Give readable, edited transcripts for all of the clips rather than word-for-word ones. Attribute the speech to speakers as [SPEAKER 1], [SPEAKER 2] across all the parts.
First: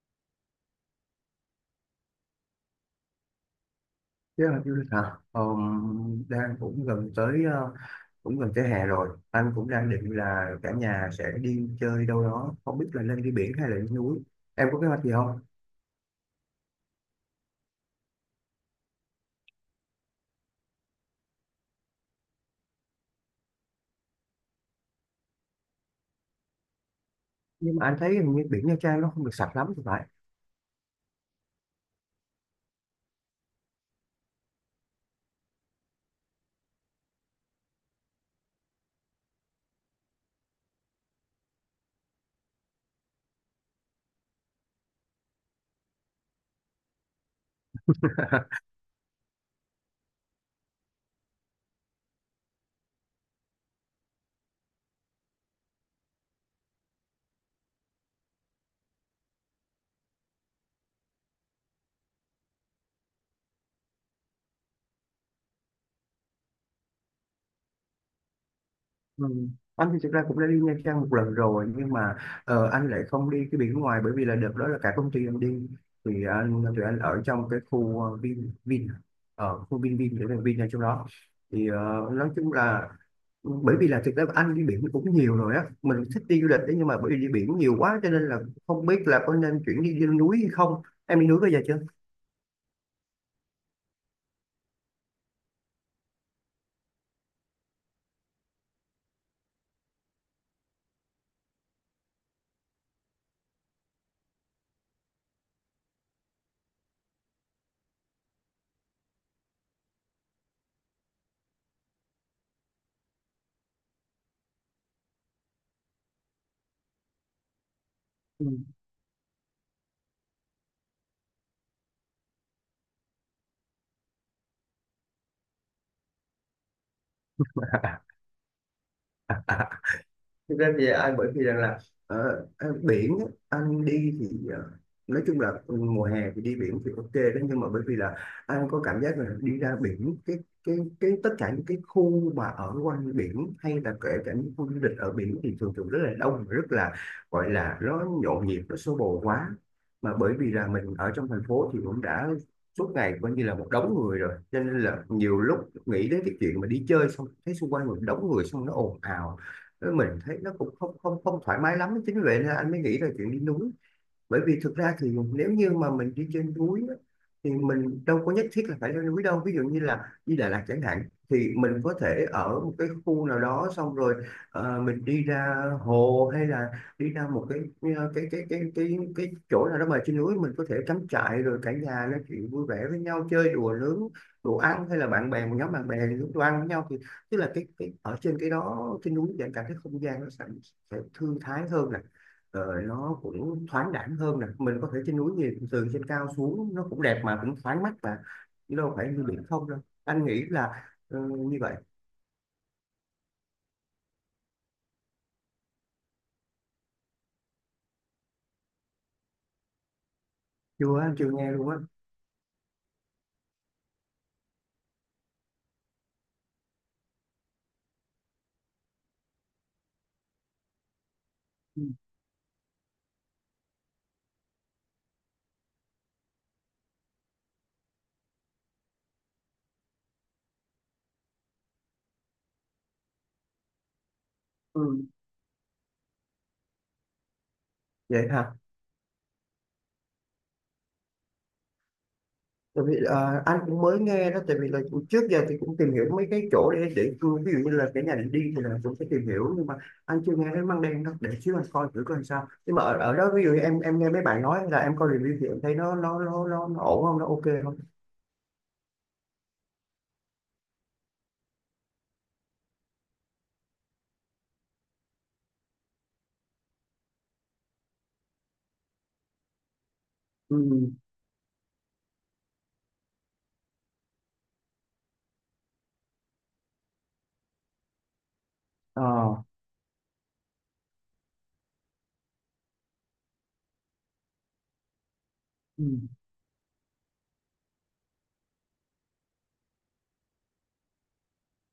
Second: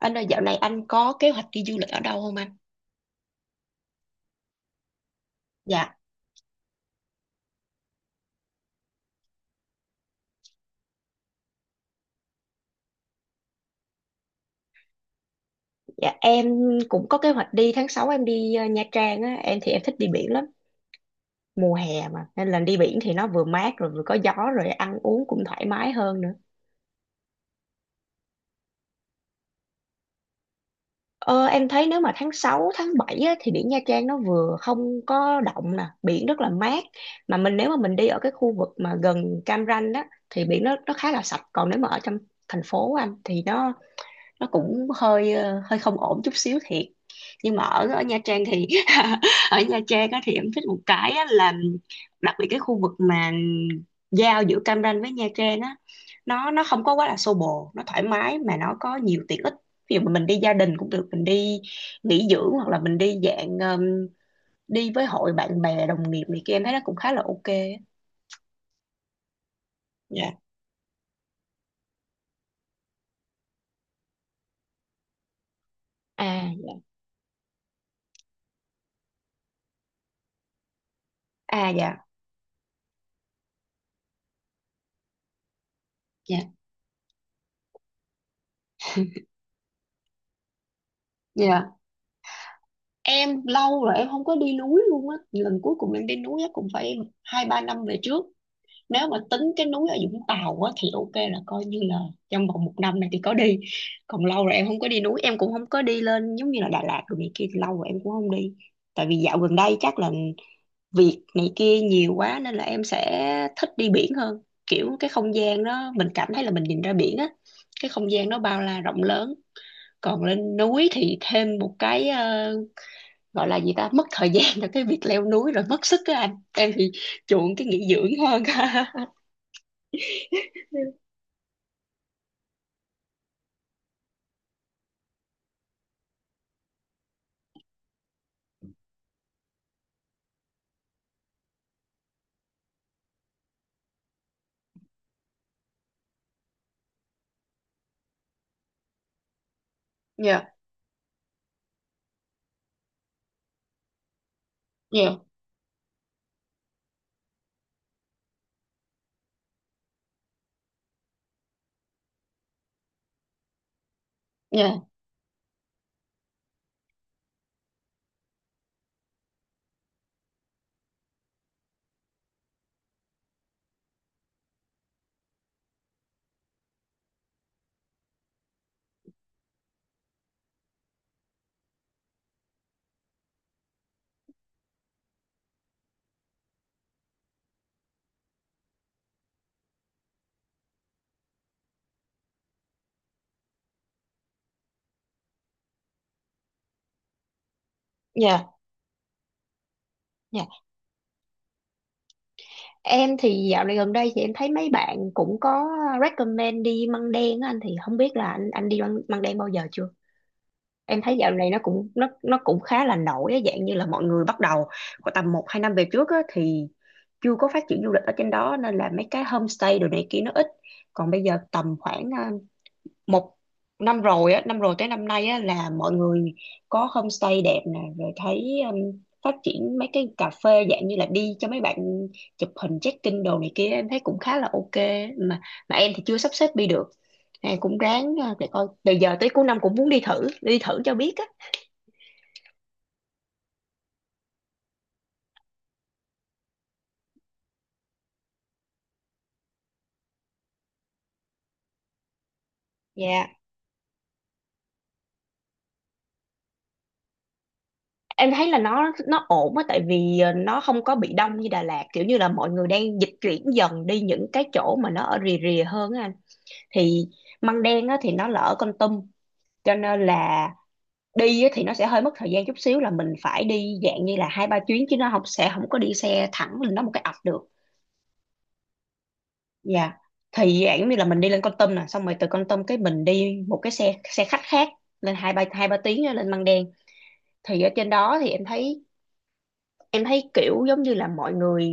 [SPEAKER 1] Anh ơi, dạo này anh có kế hoạch đi du lịch ở đâu không anh?
[SPEAKER 2] Thế là du lịch hả?
[SPEAKER 1] Dạ,
[SPEAKER 2] Đang cũng gần tới cũng gần tới hè rồi. Anh cũng đang định là cả nhà sẽ đi chơi đâu đó, không biết là nên đi biển hay là đi núi. Em có kế hoạch gì không?
[SPEAKER 1] dạ, em cũng có kế hoạch đi tháng 6. Em đi Nha Trang á. Em thì em thích đi biển lắm, mùa hè mà nên là đi biển thì nó vừa mát rồi vừa có gió rồi ăn uống cũng thoải mái hơn nữa.
[SPEAKER 2] Nhưng mà anh thấy hình như biển Nha Trang nó không được sạch lắm thì phải.
[SPEAKER 1] Ờ, em thấy nếu mà tháng 6, tháng 7 á, thì biển Nha Trang nó vừa không có động nè, biển rất là mát. Mà mình nếu mà mình đi ở cái khu vực mà gần Cam Ranh á thì biển nó khá là sạch, còn nếu mà ở trong thành phố anh thì nó cũng hơi hơi không ổn chút xíu thiệt, nhưng mà ở ở Nha Trang thì ở Nha Trang á, thì em thích một cái á, là đặc biệt cái khu vực mà giao giữa Cam Ranh với Nha Trang á, nó không có quá là xô bồ, nó thoải mái mà nó có nhiều tiện ích. Ví dụ mà mình đi gia đình cũng được, mình đi nghỉ dưỡng hoặc là mình đi dạng đi với hội bạn bè đồng nghiệp này kia, em thấy nó cũng khá là ok á.
[SPEAKER 2] Ừ. Anh thì thực ra
[SPEAKER 1] Dạ.
[SPEAKER 2] cũng đã đi Nha Trang một lần rồi, nhưng mà anh lại không đi cái biển ngoài, bởi vì là đợt đó là cả công ty anh đi, thì
[SPEAKER 1] À,
[SPEAKER 2] anh
[SPEAKER 1] dạ.
[SPEAKER 2] tụi anh ở trong cái khu Vin Vin, ở khu Vin Vin, để là Vin ở trong đó. Thì
[SPEAKER 1] À, dạ.
[SPEAKER 2] nói chung là, bởi vì là thực ra anh đi biển cũng nhiều rồi á, mình thích đi du
[SPEAKER 1] Dạ.
[SPEAKER 2] lịch đấy, nhưng mà bởi vì đi biển nhiều quá, cho nên là không biết là có nên chuyển đi, đi núi hay không. Em đi núi bây giờ
[SPEAKER 1] Dạ.
[SPEAKER 2] chưa?
[SPEAKER 1] Em lâu rồi em không có đi núi luôn á. Lần cuối cùng em đi núi á cũng phải 2-3 năm về trước. Nếu mà tính cái núi ở Vũng Tàu á thì ok, là coi như là trong vòng một năm này thì có đi, còn lâu rồi em không có đi núi. Em cũng không có đi lên giống như là Đà Lạt rồi này kia, lâu rồi em cũng không đi. Tại vì dạo gần đây chắc là việc này kia nhiều quá nên là em sẽ thích đi biển hơn. Kiểu cái không gian đó mình cảm thấy là mình nhìn ra biển á, cái không gian nó
[SPEAKER 2] Ừ.
[SPEAKER 1] bao la rộng lớn. Còn lên núi thì thêm một cái gọi là gì ta, mất thời gian cho cái việc leo núi rồi mất sức á anh. Em thì chuộng cái nghỉ dưỡng hơn.
[SPEAKER 2] Thực ra thì anh bởi vì rằng là biển á, anh đi thì nói chung là, mùa hè thì đi biển thì ok đó, nhưng mà bởi vì là anh có cảm giác là đi ra biển cái cái tất cả những cái khu mà ở quanh biển hay là kể cả những khu du lịch ở biển thì thường thường rất là đông và rất là, gọi là, nó nhộn nhịp nó xô bồ quá. Mà bởi vì
[SPEAKER 1] Dạ.
[SPEAKER 2] là mình ở trong thành phố thì cũng đã suốt ngày coi như là một đống người rồi, cho nên là
[SPEAKER 1] Dạ.
[SPEAKER 2] nhiều lúc nghĩ đến cái chuyện mà đi chơi xong thấy xung quanh một đống người, xong nó ồn ào, mình thấy nó cũng không không không thoải mái lắm. Chính vì vậy nên anh mới nghĩ là chuyện đi núi. Bởi vì thực
[SPEAKER 1] Dạ.
[SPEAKER 2] ra thì nếu như mà mình đi trên núi á, thì mình đâu có nhất thiết là phải lên núi đâu, ví dụ như là đi Đà Lạt chẳng hạn, thì mình có thể ở một cái khu nào đó, xong rồi mình đi ra hồ hay là đi ra một cái cái chỗ nào đó mà trên núi mình có thể cắm trại, rồi cả nhà nói chuyện vui vẻ với nhau, chơi đùa, nướng đồ ăn, hay là bạn bè, một nhóm bạn bè nướng đồ ăn với nhau. Thì tức là cái ở trên cái đó, trên núi thì cảm thấy không gian nó sẽ thư thái hơn nè, rồi nó cũng thoáng đãng hơn nè, mình có thể trên núi nhìn từ trên cao xuống nó cũng đẹp mà cũng thoáng mắt, và
[SPEAKER 1] Dạ.
[SPEAKER 2] chứ đâu phải như biển không đâu, anh nghĩ
[SPEAKER 1] Dạ.
[SPEAKER 2] là như vậy.
[SPEAKER 1] Em thì dạo này gần đây thì em thấy mấy bạn cũng có recommend đi Măng Đen á. Anh thì không biết là anh đi Măng Đen bao giờ chưa?
[SPEAKER 2] Chưa,
[SPEAKER 1] Em
[SPEAKER 2] anh
[SPEAKER 1] thấy dạo
[SPEAKER 2] chưa
[SPEAKER 1] này
[SPEAKER 2] nghe
[SPEAKER 1] nó
[SPEAKER 2] luôn á.
[SPEAKER 1] cũng nó nó cũng khá là nổi á, dạng như là mọi người bắt đầu khoảng tầm 1-2 năm về trước á, thì chưa có phát triển du lịch ở trên đó nên là mấy cái homestay đồ này kia nó ít. Còn bây giờ tầm
[SPEAKER 2] Ừ.
[SPEAKER 1] khoảng một năm rồi á, năm rồi tới năm nay á, là mọi người có homestay đẹp nè, rồi thấy phát triển mấy cái cà phê dạng như là đi cho mấy bạn chụp hình check-in đồ này kia, em thấy cũng khá là ok.
[SPEAKER 2] Ừ.
[SPEAKER 1] Mà mà em thì chưa sắp xếp đi được. Em cũng ráng
[SPEAKER 2] Vậy
[SPEAKER 1] để
[SPEAKER 2] hả?
[SPEAKER 1] coi từ giờ tới cuối năm cũng muốn đi thử cho biết á.
[SPEAKER 2] Tại vì anh cũng mới nghe đó, tại vì là trước giờ thì cũng tìm hiểu mấy cái chỗ để, ví dụ như là cái nhà để đi thì là cũng sẽ tìm hiểu, nhưng mà anh chưa nghe đến Măng Đen đâu, để xíu anh coi thử coi sao. Nhưng mà ở, ở
[SPEAKER 1] Dạ,
[SPEAKER 2] đó, ví dụ như em nghe mấy bạn nói là, em coi review, thì em thấy nó nó ổn không, nó ok không?
[SPEAKER 1] em thấy là nó ổn á, tại vì nó không có bị đông như Đà Lạt, kiểu như là mọi người đang dịch chuyển dần đi những cái chỗ mà nó ở rìa rìa hơn á anh. Thì Măng Đen á thì nó là ở Kon Tum, cho nên là
[SPEAKER 2] Ừ.
[SPEAKER 1] đi á thì nó sẽ hơi mất thời gian chút xíu, là mình phải đi dạng như là 2-3 chuyến, chứ nó không, sẽ không có đi xe thẳng lên đó một cái ập được.
[SPEAKER 2] Ờ.
[SPEAKER 1] Dạ, thì dạng như là mình đi lên Kon Tum nè, xong rồi từ Kon Tum cái mình đi một cái xe xe khách khác, lên hai ba
[SPEAKER 2] Ừ.
[SPEAKER 1] tiếng á, lên Măng Đen. Thì ở trên đó thì em thấy kiểu giống như là mọi người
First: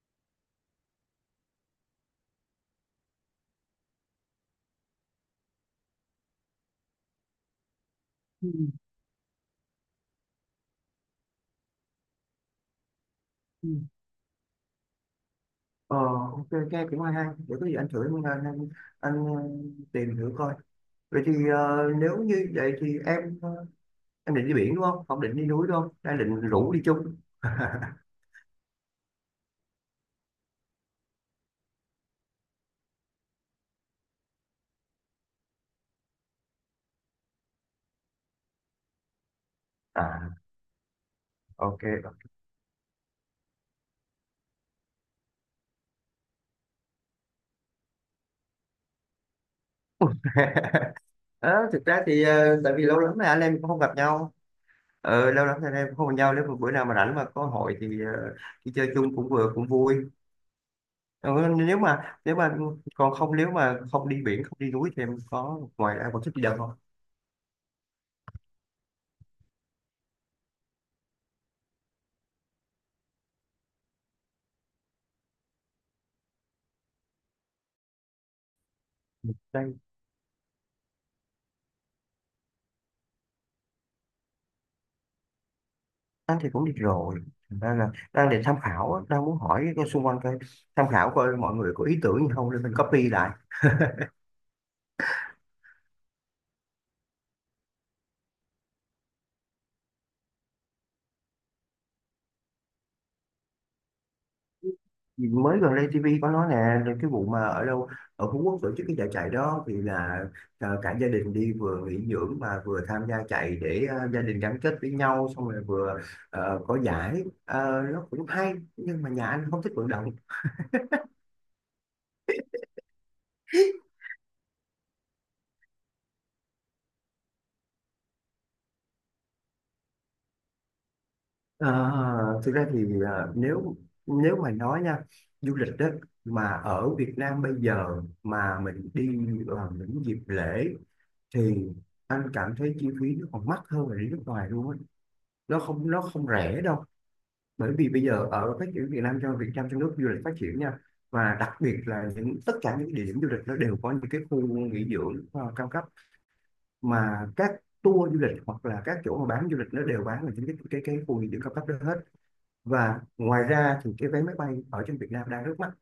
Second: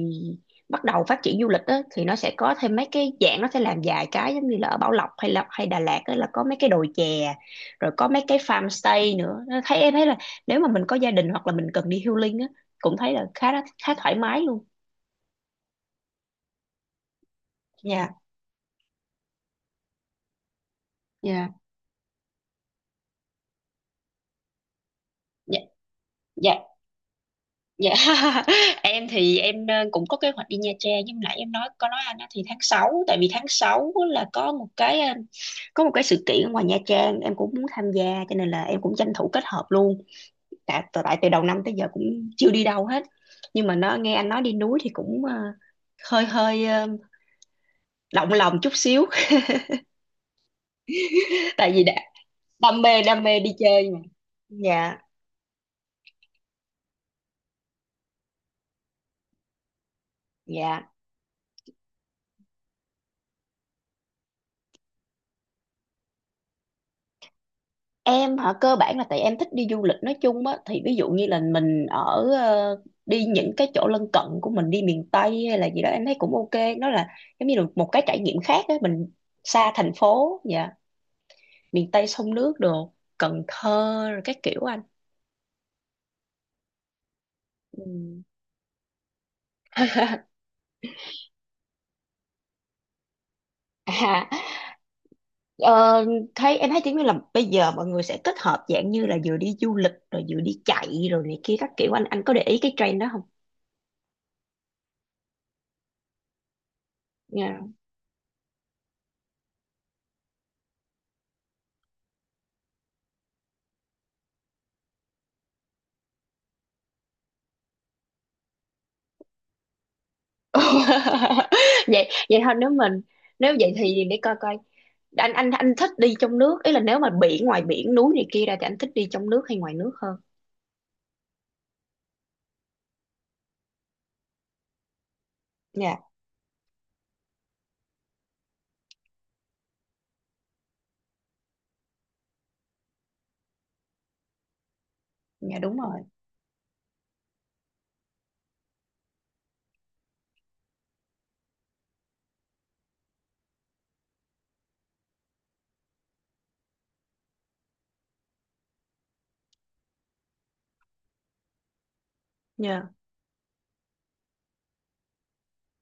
[SPEAKER 1] bắt đầu phát triển du lịch á, thì nó sẽ có thêm mấy cái dạng, nó sẽ làm vài cái giống như là ở Bảo Lộc hay Đà Lạt á, là có mấy cái đồi chè rồi có mấy cái
[SPEAKER 2] Ừ.
[SPEAKER 1] farm stay nữa. Nó thấy em thấy là nếu mà mình có gia đình hoặc là mình cần đi healing á, cũng thấy là khá
[SPEAKER 2] Ừ.
[SPEAKER 1] khá thoải mái luôn
[SPEAKER 2] Ờ, ok, nghe cũng hay hay. Để có gì anh thử,
[SPEAKER 1] nha.
[SPEAKER 2] anh tìm thử coi. Vậy thì
[SPEAKER 1] Dạ.
[SPEAKER 2] nếu như vậy thì em, em định đi biển đúng không? Không định đi núi đúng không? Đang định
[SPEAKER 1] Dạ.
[SPEAKER 2] rủ đi chung.
[SPEAKER 1] Dạ. Em thì em cũng có kế hoạch đi Nha Trang, nhưng nãy em nói có nói anh á, thì tháng sáu, tại vì tháng 6 là có một cái sự kiện ở ngoài Nha Trang em cũng muốn tham gia, cho nên là em cũng tranh thủ kết hợp luôn.
[SPEAKER 2] À,
[SPEAKER 1] Tại tại tại từ đầu năm tới
[SPEAKER 2] ok.
[SPEAKER 1] giờ cũng chưa đi đâu hết. Nhưng mà nó, nghe anh nói đi núi thì cũng hơi hơi động lòng chút xíu.
[SPEAKER 2] Ờ,
[SPEAKER 1] Tại vì
[SPEAKER 2] thực
[SPEAKER 1] đã
[SPEAKER 2] ra thì tại vì lâu lắm
[SPEAKER 1] đam
[SPEAKER 2] rồi
[SPEAKER 1] mê
[SPEAKER 2] anh
[SPEAKER 1] đi
[SPEAKER 2] em cũng không
[SPEAKER 1] chơi
[SPEAKER 2] gặp
[SPEAKER 1] mà.
[SPEAKER 2] nhau.
[SPEAKER 1] Dạ.
[SPEAKER 2] Ờ, lâu lắm rồi anh em cũng không gặp nhau. Nếu mà bữa nào mà rảnh mà có hội thì đi chơi chung cũng vừa cũng vui.
[SPEAKER 1] Dạ.
[SPEAKER 2] Ờ, nếu mà còn không, nếu mà không đi biển không đi núi thì em có, ngoài ra còn thích đi đâu không?
[SPEAKER 1] Em hả? Cơ bản là tại em thích đi du lịch nói chung á, thì ví dụ như là mình ở đi những cái chỗ lân cận của mình, đi miền Tây hay là gì đó em thấy cũng ok. Nó là giống như là một cái trải nghiệm khác á, mình xa thành phố. Dạ, miền Tây sông nước đồ, Cần Thơ rồi các kiểu anh.
[SPEAKER 2] Anh thì cũng đi rồi. Thành ra
[SPEAKER 1] Ừ.
[SPEAKER 2] là đang định tham khảo á, đang muốn hỏi cái xung quanh coi, tham khảo coi mọi người có ý tưởng gì không để mình copy lại.
[SPEAKER 1] À, ờ, thấy em thấy kiểu như là bây giờ mọi người sẽ kết hợp dạng như là vừa đi du lịch rồi vừa đi chạy rồi này kia các kiểu. Anh có để ý cái trend đó không?
[SPEAKER 2] Vì mới gần đây TV có nói nè là cái vụ mà ở đâu, ở Phú Quốc tổ chức cái giải chạy đó, thì là cả gia đình đi vừa nghỉ dưỡng mà vừa tham gia chạy để gia đình gắn kết với nhau, xong rồi vừa có giải. Ờ, nó cũng hay nhưng mà nhà anh không thích vận động.
[SPEAKER 1] Vậy vậy thôi. Nếu vậy thì để coi coi. Anh thích đi trong nước, ý là nếu mà biển, ngoài biển núi này kia ra, thì anh thích đi trong nước hay ngoài nước hơn?
[SPEAKER 2] À, thực ra thì nếu nếu mà nói nha, du lịch đó
[SPEAKER 1] Dạ.
[SPEAKER 2] mà ở Việt Nam bây giờ mà mình đi vào những dịp lễ thì anh cảm thấy chi phí nó còn mắc hơn là đi nước ngoài luôn á,
[SPEAKER 1] Dạ
[SPEAKER 2] nó
[SPEAKER 1] đúng
[SPEAKER 2] không,
[SPEAKER 1] rồi.
[SPEAKER 2] nó không rẻ đâu. Bởi vì bây giờ ở phát triển Việt Nam, cho Việt Nam trong nước du lịch phát triển nha, và đặc biệt là những, tất cả những địa điểm du lịch nó đều có những cái khu nghỉ dưỡng cao cấp, mà các tour du lịch hoặc là các chỗ mà bán du lịch nó đều bán là những cái khu nghỉ dưỡng cao cấp đó hết.
[SPEAKER 1] Dạ.
[SPEAKER 2] Và ngoài ra thì cái vé máy bay ở trên Việt Nam đang rất mắc,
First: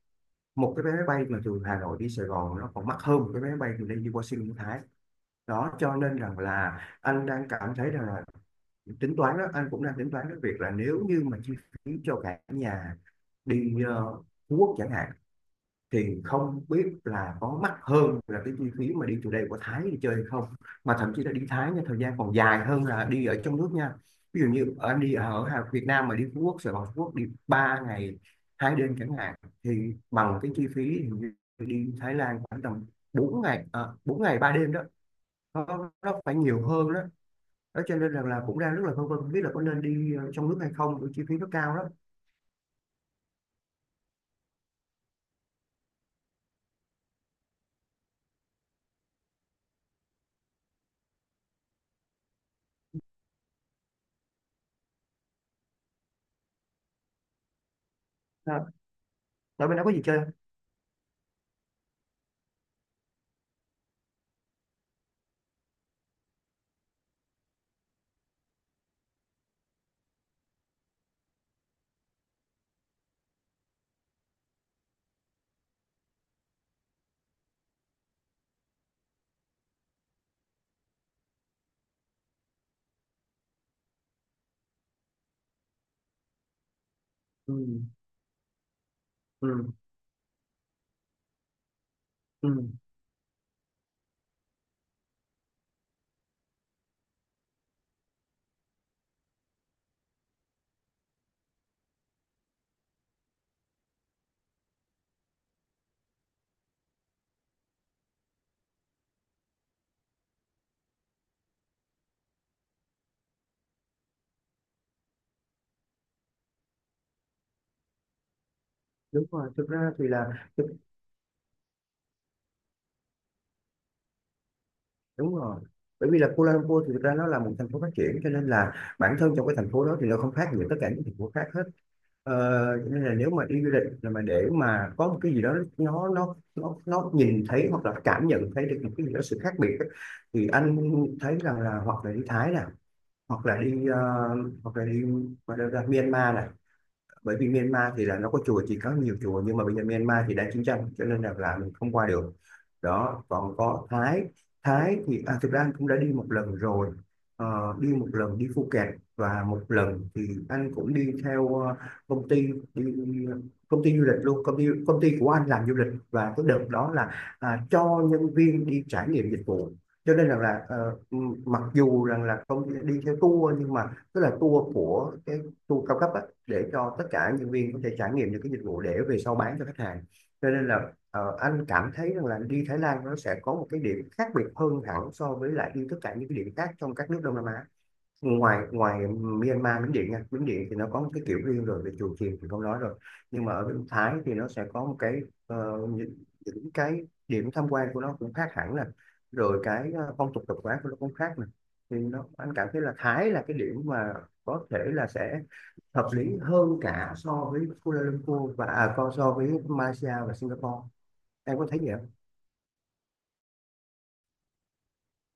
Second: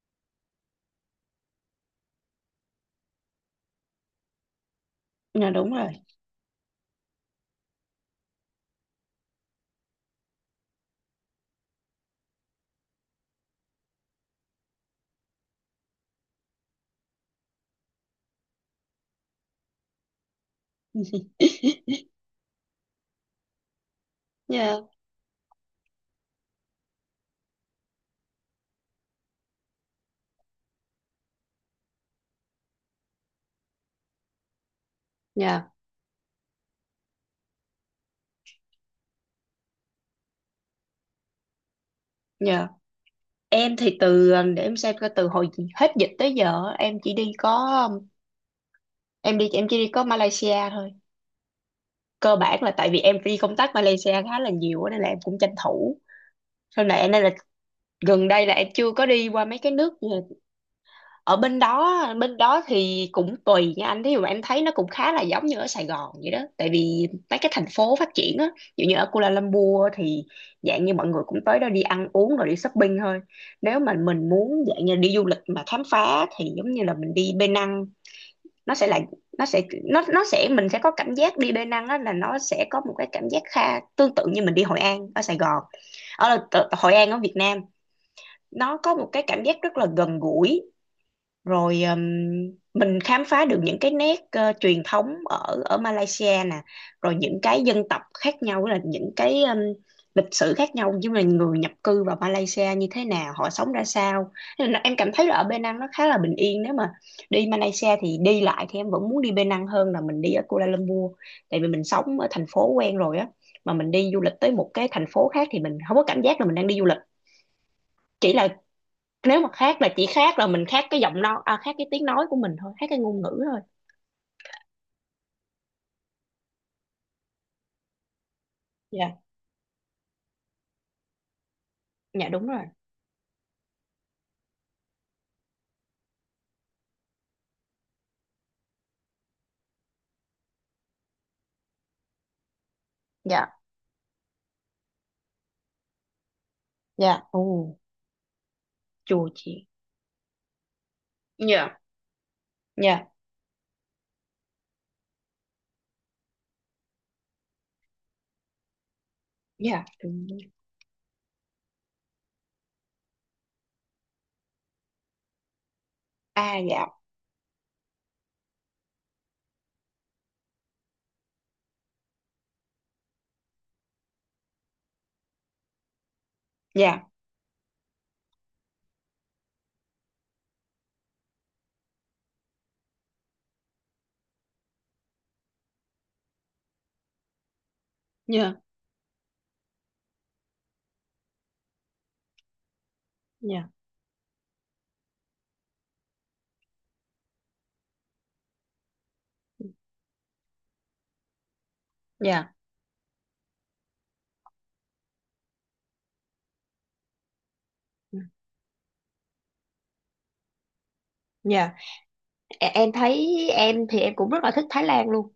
[SPEAKER 2] một cái vé máy bay mà từ Hà Nội đi Sài Gòn nó còn mắc hơn một cái vé máy bay từ đây đi Washington Thái
[SPEAKER 1] Dạ đúng
[SPEAKER 2] đó,
[SPEAKER 1] rồi.
[SPEAKER 2] cho nên rằng là anh đang cảm thấy rằng là, tính toán đó, anh cũng đang tính toán cái việc là, nếu như mà chi phí cho cả nhà đi Phú Quốc chẳng hạn, thì không biết là có mắc hơn là cái chi phí mà đi từ đây qua Thái đi chơi hay không. Mà thậm chí là đi Thái nha, thời gian còn dài hơn là đi ở trong nước nha. Ví dụ như
[SPEAKER 1] Dạ.
[SPEAKER 2] anh đi ở Việt Nam, mà đi Phú Quốc, Sài Gòn Phú Quốc, đi 3 ngày hai đêm chẳng hạn, thì bằng cái chi phí hình như đi Thái Lan khoảng tầm 4 ngày 4 ngày 3 đêm đó,
[SPEAKER 1] Nha.
[SPEAKER 2] nó phải nhiều hơn đó. Đó cho nên là cũng đang rất là phân vân không biết là có nên đi trong nước hay không, bởi chi phí nó cao lắm.
[SPEAKER 1] Dạ. Em thì từ, để em xem coi, từ hồi hết dịch tới giờ em chỉ đi có em đi em chỉ đi có Malaysia thôi. Cơ bản là tại vì em đi công tác Malaysia khá là nhiều á, nên là em cũng tranh thủ. Sau này nên là gần đây là
[SPEAKER 2] Đó.
[SPEAKER 1] em chưa có đi qua mấy
[SPEAKER 2] Nói
[SPEAKER 1] cái
[SPEAKER 2] bên đó có
[SPEAKER 1] nước
[SPEAKER 2] gì chơi không?
[SPEAKER 1] ở bên đó. Bên đó thì cũng tùy nha anh, thí dụ mà em thấy nó cũng khá là giống như ở Sài Gòn vậy đó, tại vì mấy cái thành phố phát triển á. Ví dụ như ở Kuala Lumpur thì dạng như mọi người cũng tới đó đi ăn uống rồi đi shopping thôi. Nếu mà mình muốn dạng như đi du lịch mà khám phá thì giống như là mình đi Penang Năng, nó sẽ là nó sẽ mình sẽ có cảm giác đi Penang Năng á, là nó sẽ có một cái cảm giác kha tương tự như mình đi Hội An ở Sài Gòn, Hội An ở Việt
[SPEAKER 2] Ừ.
[SPEAKER 1] Nam. Nó có một cái cảm giác
[SPEAKER 2] Ừ.
[SPEAKER 1] rất là gần gũi. Rồi
[SPEAKER 2] Ừ.
[SPEAKER 1] mình khám phá được những cái nét truyền thống ở ở Malaysia nè, rồi những cái dân tộc khác nhau, là những cái lịch sử khác nhau, như là người nhập cư vào Malaysia như thế nào, họ sống ra sao. Nên là em cảm thấy là ở Penang nó khá là bình yên. Nếu mà đi Malaysia thì đi lại thì em vẫn muốn đi Penang hơn là mình đi ở Kuala Lumpur, tại vì mình sống ở thành phố quen rồi á, mà mình đi du lịch tới một cái thành phố khác thì mình không có cảm giác là mình đang đi du lịch. Chỉ là
[SPEAKER 2] Đúng
[SPEAKER 1] nếu mà
[SPEAKER 2] rồi, thực
[SPEAKER 1] khác là
[SPEAKER 2] ra
[SPEAKER 1] chỉ
[SPEAKER 2] thì là,
[SPEAKER 1] khác là mình
[SPEAKER 2] thực-
[SPEAKER 1] khác cái giọng nói, à, khác cái tiếng nói của mình thôi, khác cái ngôn ngữ thôi.
[SPEAKER 2] đúng rồi. Bởi vì là Kuala Lumpur thì thực ra nó là một thành phố phát triển, cho nên là bản
[SPEAKER 1] Dạ.
[SPEAKER 2] thân trong cái thành phố đó thì nó không khác gì tất cả những thành phố khác hết.
[SPEAKER 1] Dạ
[SPEAKER 2] ờ,
[SPEAKER 1] đúng rồi.
[SPEAKER 2] cho nên là nếu mà đi du lịch là mà để mà có một cái gì đó nó nó nhìn thấy hoặc là cảm nhận thấy được một cái gì đó sự khác biệt ấy, thì anh thấy rằng là hoặc là đi Thái nè, hoặc là
[SPEAKER 1] Dạ.
[SPEAKER 2] đi hoặc là đi, mà đâu, Myanmar nè,
[SPEAKER 1] Dạ.
[SPEAKER 2] bởi
[SPEAKER 1] Ồ,
[SPEAKER 2] vì Myanmar thì là nó có chùa chỉ, có nhiều
[SPEAKER 1] chùa
[SPEAKER 2] chùa, nhưng mà
[SPEAKER 1] chị.
[SPEAKER 2] bây giờ Myanmar thì đang chiến tranh cho nên là mình
[SPEAKER 1] Dạ.
[SPEAKER 2] không qua được.
[SPEAKER 1] Dạ.
[SPEAKER 2] Đó, còn có Thái. Thái thì thực ra anh cũng đã đi một lần rồi. Ờ, đi một lần đi Phuket, và một
[SPEAKER 1] Dạ.
[SPEAKER 2] lần thì anh cũng đi theo công ty đi, công ty du lịch luôn, công ty của anh làm du lịch, và cái
[SPEAKER 1] À,
[SPEAKER 2] đợt
[SPEAKER 1] dạ.
[SPEAKER 2] đó là cho nhân viên đi trải nghiệm dịch vụ. Cho nên rằng là, mặc dù rằng là công ty đi theo tour nhưng mà, tức là tour của cái, tour cao cấp á, để cho
[SPEAKER 1] Dạ.
[SPEAKER 2] tất cả nhân viên có thể trải nghiệm được cái dịch vụ để về sau bán cho khách hàng. Cho nên là anh cảm thấy rằng là đi Thái Lan nó sẽ có một cái điểm khác biệt hơn hẳn so với lại đi tất cả những cái điểm khác trong các nước Đông Nam Á.
[SPEAKER 1] Dạ.
[SPEAKER 2] ngoài ngoài Myanmar, Miến Điện nha, Miến Điện thì nó có một cái kiểu riêng rồi, về chùa chiền thì không nói rồi, nhưng mà ở
[SPEAKER 1] Dạ.
[SPEAKER 2] bên Thái thì nó sẽ có một cái ờ, những, những cái điểm tham quan của nó cũng khác hẳn nè, rồi cái phong tục tập quán của nó cũng khác nè, thì nó
[SPEAKER 1] Dạ.
[SPEAKER 2] anh cảm thấy là Thái là cái điểm mà có thể là sẽ hợp lý hơn cả, so với Kuala Lumpur và so với Malaysia và Singapore. Em có
[SPEAKER 1] Dạ.
[SPEAKER 2] thấy vậy không?
[SPEAKER 1] Em thấy em thì em cũng rất là thích Thái Lan luôn.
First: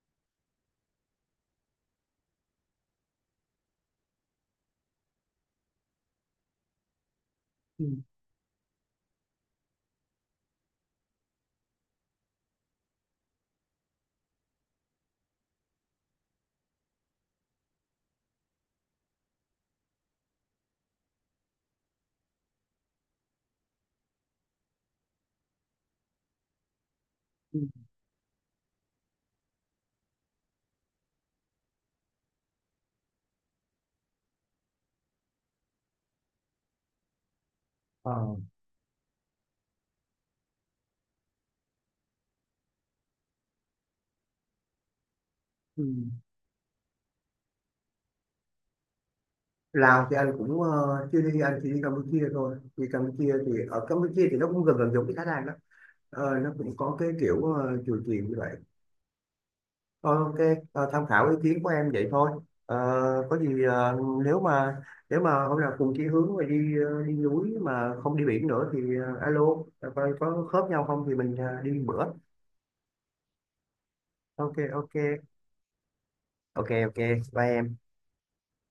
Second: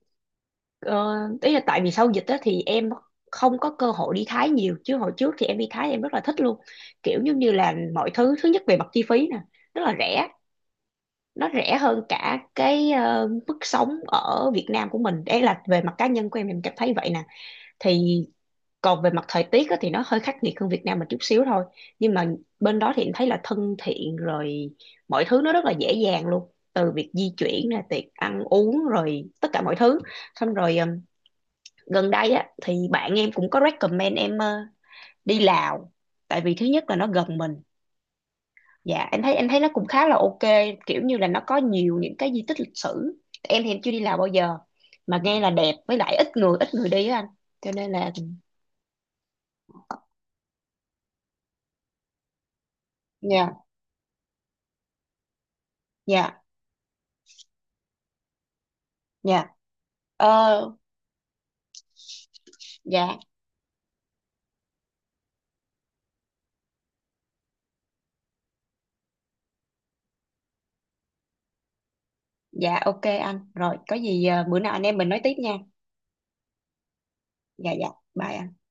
[SPEAKER 1] Ờ, ý là tại vì sau dịch đó thì em không có cơ hội đi Thái nhiều, chứ hồi trước thì em đi Thái em rất là thích luôn. Kiểu giống như là
[SPEAKER 2] Ừ.
[SPEAKER 1] mọi thứ, thứ nhất về mặt chi phí nè, rất là rẻ, nó rẻ hơn cả cái mức sống ở Việt Nam của mình. Đấy là về mặt cá nhân của em cảm thấy vậy nè. Thì còn về mặt thời tiết á, thì nó hơi khắc nghiệt hơn Việt Nam một chút xíu thôi, nhưng mà bên đó thì em thấy là thân thiện rồi, mọi thứ nó rất là dễ dàng luôn, từ việc di
[SPEAKER 2] Ừ.
[SPEAKER 1] chuyển nè, tiệc ăn uống rồi tất cả mọi thứ. Xong rồi gần đây á thì bạn em cũng có recommend em đi Lào, tại vì thứ nhất là nó gần mình.
[SPEAKER 2] Ờ.
[SPEAKER 1] Dạ, em thấy, em thấy nó cũng khá là ok. Kiểu như là nó có nhiều những cái di tích lịch sử. Em thì em chưa đi Lào bao giờ, mà nghe là đẹp
[SPEAKER 2] Ừ.
[SPEAKER 1] với lại ít người, ít người đi á anh, cho nên là.
[SPEAKER 2] Lào thì anh cũng chưa đi, anh chỉ đi Campuchia thôi, thì Campuchia thì
[SPEAKER 1] Dạ.
[SPEAKER 2] ở Campuchia thì nó cũng gần gần giống cái Thái Lan đó. Ờ,
[SPEAKER 1] Dạ.
[SPEAKER 2] nó cũng có cái kiểu chùa chiền như vậy.
[SPEAKER 1] Dạ.
[SPEAKER 2] Ờ,
[SPEAKER 1] Ờ.
[SPEAKER 2] ok. Tham khảo ý kiến của em vậy thôi. Ờ,
[SPEAKER 1] Dạ.
[SPEAKER 2] có gì nếu mà, nếu mà hôm nào cùng chí hướng mà đi đi núi mà không đi biển nữa thì alo coi có khớp nhau không, thì mình đi bữa.
[SPEAKER 1] Dạ, ok anh. Rồi có gì
[SPEAKER 2] Ok
[SPEAKER 1] bữa nào anh
[SPEAKER 2] ok.
[SPEAKER 1] em mình nói tiếp nha.
[SPEAKER 2] Ok ok. Bye
[SPEAKER 1] Dạ.
[SPEAKER 2] em.
[SPEAKER 1] Dạ, bye anh.